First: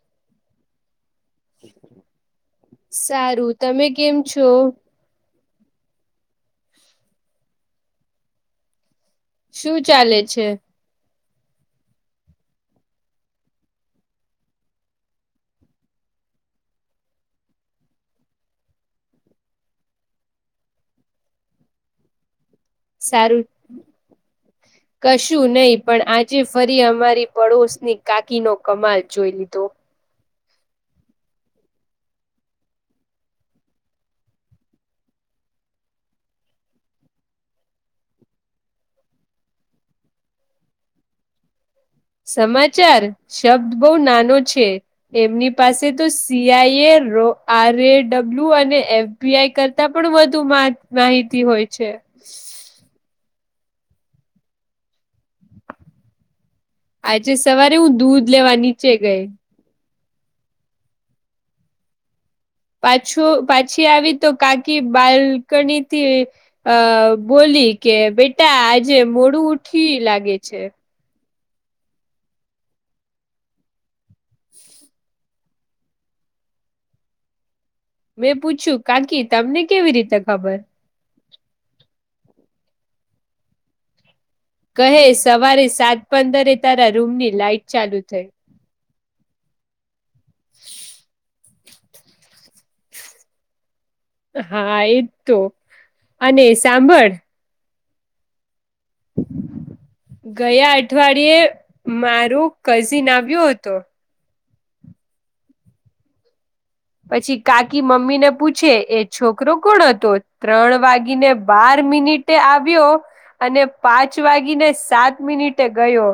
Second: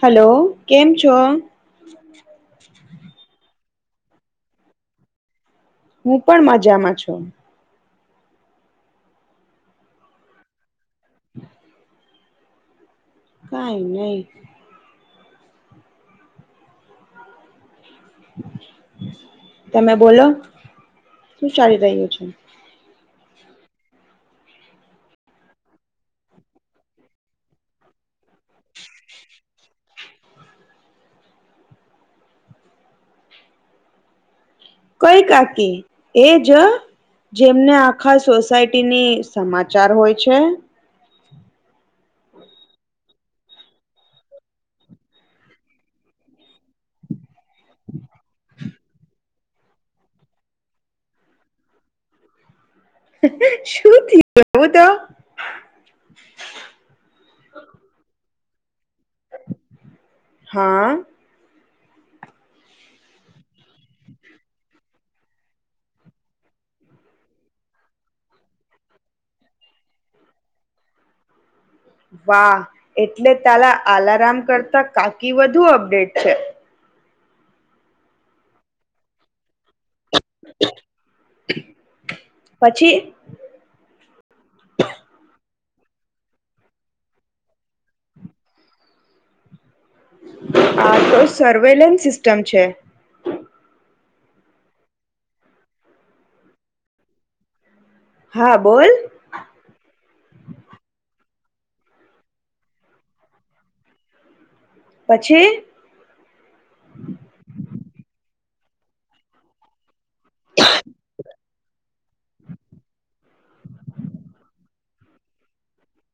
હાલો કેમ છો? સારુ તમે કેમ છો? હું પણ મજામાં છુ શુ ચાલે છે? [inaudible] કાઈ નય તમે બોલો શું ચાલી રહ્યું છે? સારું. [inaudible] કશું નઈ પણ આજે ફરી અમારી પડોશની કાકીનો કમાલ જોઈ લીધો કઈ કાકી એ જ જેમને આખા સોસાયટીની સમાચાર હોય છે. સમાચાર શબ્દ બો નાનો છે. એમની પાસે તો CI A row R A W અને એફબીઆઈ કરતા પણ વધુ માટ મા માહિતી હોય છે. શું થીયુ [unintelligible] તો આજે સવારે હું દૂદ લેવા નીચે ગઈ હાં. પાછું પાછી આવી તો કાકી બાલકનીથી અ બોલી કે બેટા આજે મોડું ઉઠી લાગે છે. વાહ એટલે તાલા આલારમ કરતા કાકી વધુ અપડેટ છે. મેં પૂછ્યું કાકી તમને કેવી રીત પછી કહે સવારે સાત પંદરે તારા રૂમની લાઈટ ચાલુ થઈ આ તો સર્વેલન સિસ્ટમ છે. હા એ જ તો અને સાંભળ હા બોલ. ગયા અઠવાળીયે મારું કઝિન આવ્યો હતો. પછી પછી કાકી મમ્મી ને પૂછે એ છોકરો કોણ હતો? ત્રણ વાગીને બાર મિનિટે આવ્યો અને પાંચ વાગી ને સાત મિનિટે ગયો.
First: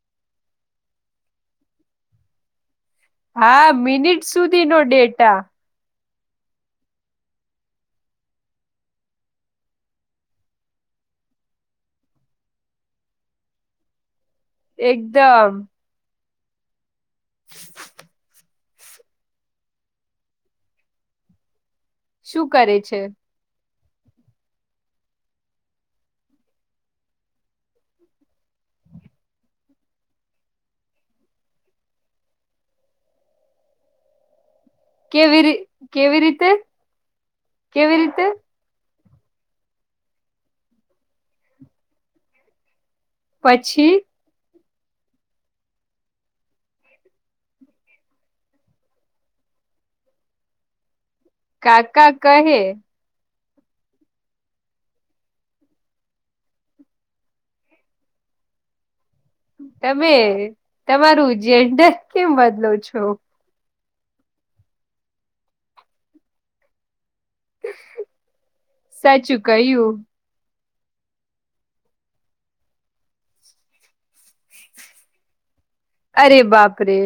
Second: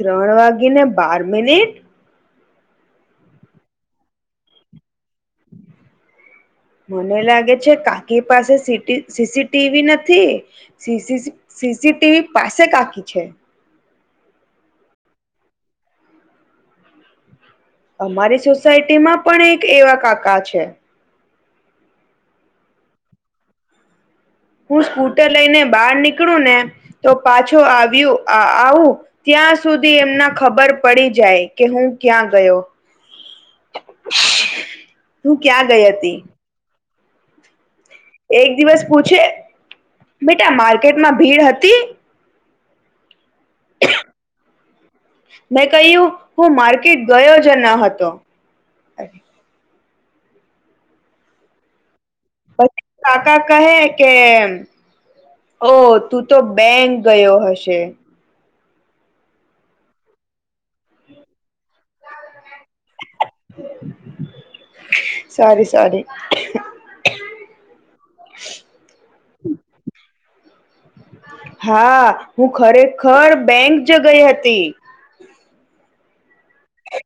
ત્રણ વાગી ને બાર મિનિટ હા મિનિટ સુધી નો ડેટા [inaudible] મને લાગે છે કાકી પાસે સીટી સીસીટીવી નથી. સીસીસી સીટીવી પાસે કાકી છે. એકદમ [inaudible] અમારી સોસાયટી માં પણ એક એવા કાકા છે. શું કરે છે? હું સ્કૂટર લઈને બાર નીકળું ને તો પાછો આવ્યું આ આવું. ત્યાં સુધી એમના ખબર પડી જાય કે હું ક્યાં ગયો? [inaudible] કેવી રીત ક્યાં ગઈ હતી કેવી રીતે કેવી રીતે? એક દિવસ પૂછે બેટા માકેટમાં ભીડ હતી? પછી મેં કહ્યું હું માર્કેટ ગયો જ ન હતો. કાકા કહે પછી કાકા કહે કે ઓ તું તો બેંક ગયો હશે. તમે તમારું જેન્ડર કેમ બદલો છો. સોરી સોરી સાચું કહ્યું. હા હું ખરેખર બેંક જ ગઇ હતી. અરે બાપરે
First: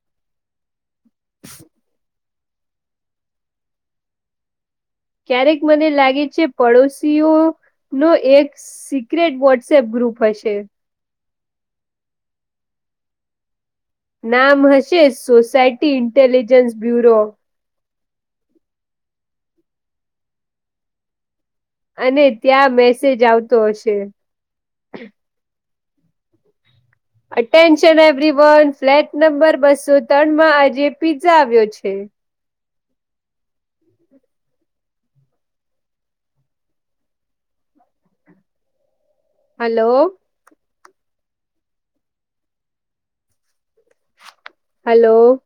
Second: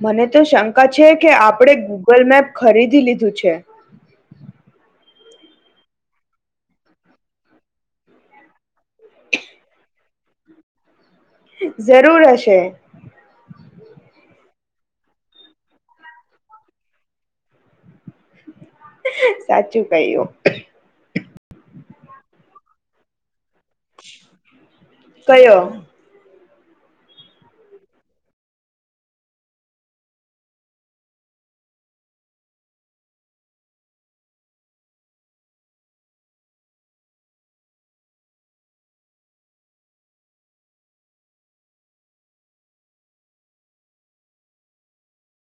મને તો શંકા છે કે આપણે ગૂગલ મેપ ખરીદી લીધું છે. ક્યારેક મને લાગે છે પડોશીઓનો એક્સ સિક્રેટ વોટ્સએપ ગ્રુપ હશે. ઝરૂર હશે. નામ હશે સોસાયટી ઇન્ટેલિજન્સ બ્યુરો. સાચું કહ્યું. અને ત્યાં મેસેજ આવતો હશે. કયો? Attention every one flat number બસો ત્રણમાં આજે પીઝા આવ્યો છે. Hello hello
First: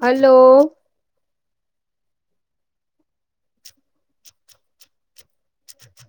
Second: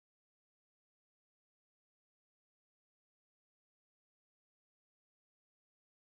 hello [inaudible]